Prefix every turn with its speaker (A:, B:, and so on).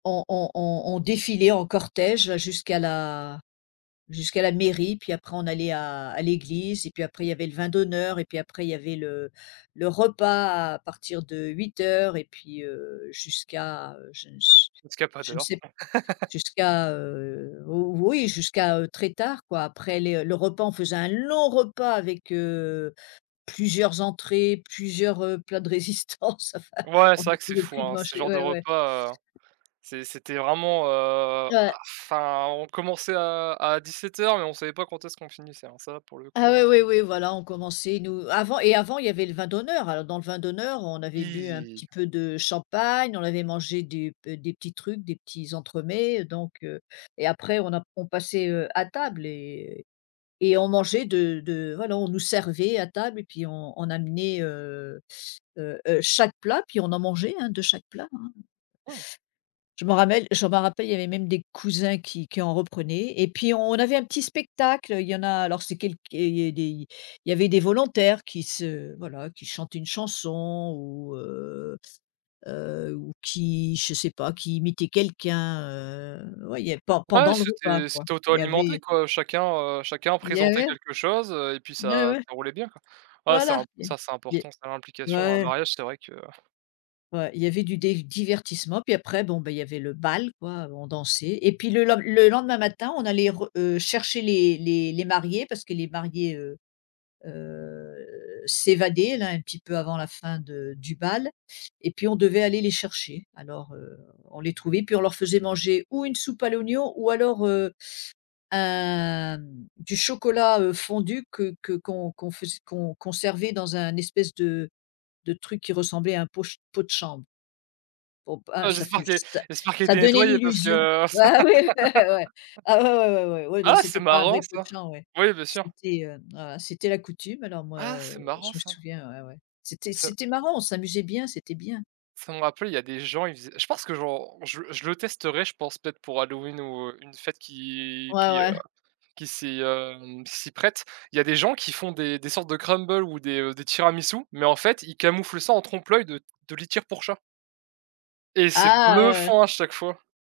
A: On on on on défilait en cortège jusqu'à la jusqu'à la mairie, puis après on allait à à l'église et puis après il y avait le vin d'honneur, et puis après il y avait le le repas à partir de 20:00 et puis, heu, jusqu'à, heu, je ne s
B: Jusqu'à pas
A: je ne
B: d'heure.
A: sais p jusqu'à, heu, ou oui jusqu'à, heu, très tard quoi, après les, heu, le repas on faisait un long repas avec, heu, plusieurs entrées, plusieurs, heu, plats de résistance. Enfin
B: Ouais
A: on
B: c'est vrai
A: n'en
B: que c'est
A: pouvait
B: fou,
A: plus de
B: hein, ce
A: manger,
B: genre de
A: ouais ouais.
B: repas, heu, c'est c'était vraiment heu
A: Ouais.
B: bah, enfin, on commençait à à 17:00 mais on savait pas quand est-ce qu'on finissait, hein, ça pour le
A: Ah
B: coup
A: oui,
B: ouais.
A: oui, oui, voilà on commençait nous avant et avant il y avait le vin d'honneur. Alors dans le vin d'honneur on avait bu un
B: Oui.
A: petit peu de champagne, on avait mangé des b des petits trucs, des petits entremets, donc, heu, et après on a p on passait, heu, à table et et on mangeait de de voilà, on nous servait à table et puis on on amenait, heu heu heu, chaque plat, puis on en mangeait, hein, de chaque plat hein.
B: Mmh.
A: Je m'en rappelle je m'en rappelle, il y avait même des cousins qui qui en reprenaient, et puis on on avait un petit spectacle. Il y en a alors c'est quelque et il y a des il y il y avait des volontaires qui se voilà, qui chantaient une chanson ou, heu heu, ou qui je sais pas qui imitaient quelqu'un heu ouais, il y a pen
B: Ouais,
A: pendant le repas
B: c'était
A: quoi,
B: c'était
A: il y
B: auto-alimenté
A: avait
B: quoi, chacun, heu, chacun
A: il y
B: présentait
A: avait
B: quelque chose, heu, et puis
A: N ouais, ouais,
B: ça
A: ouais.
B: ça roulait bien quoi. Ah c'est
A: Voila,
B: imp
A: il y av
B: ça c'est
A: il
B: important ça,
A: y a
B: l'implication dans un
A: ouais.
B: mariage. C'est vrai que
A: Ouais. Il y avait du des divertissements, puis après bon, ben, il y avait le bal quoi, heu, on dansait, et puis le len le lendemain matin, on allait re heu, chercher les les les mariés parce que les mariés, heu heu s'évadaient là un petit peu avant la fin de du bal, et puis on devait aller les chercher. Alors, heu, on les trouvait puis on leur faisait manger ou une soupe à l'oignon ou alors, heu, un m du chocolat, heu, fondu que que qu'on qu'on fais qu'on qu'on servait dans un espèce de de truc qui ressemblait à un pot ch pot de chambre. Bon b
B: Ah
A: hein, ça
B: j'espère
A: fait
B: que
A: ça
B: j'espère qu'elle
A: ça
B: était
A: donnait
B: nettoyée parce que
A: l'illusion
B: ah c'est marrant ça! Oui
A: bah ouais oui ouais.
B: bien sûr.
A: Ah, ouais, ouais, ouais, ouais, ouais, non,
B: Ah c'est
A: c'était pas un
B: marrant
A: vrai pot de
B: ça!
A: chambre, ouais,
B: Ouais bien sûr.
A: c'était, hem voila, c'était la coutume. Alors moi,
B: Ah c'est
A: heu,
B: marrant
A: je me
B: ça.
A: souviens ouais, ouais, c'était
B: Ça
A: c'était marrant, on s'amusait bien, c'était bien.
B: ça me rappelle, il y a des gens ils faisaient je pense que j'en je je le testerai je pense peut-être pour Halloween ou, heu, une fête qui
A: Ouais,
B: qui, heu,
A: ouais.
B: qui s'y, hem, qui s'y prête. Il y a des gens qui font des des sortes de crumble ou des, heu, des tiramisus, mais en fait ils camouflent ça en trompe l'œil de de litière pour chat. Et c'est
A: Ah! Ouais, ouais.
B: bluffant à chaque fois.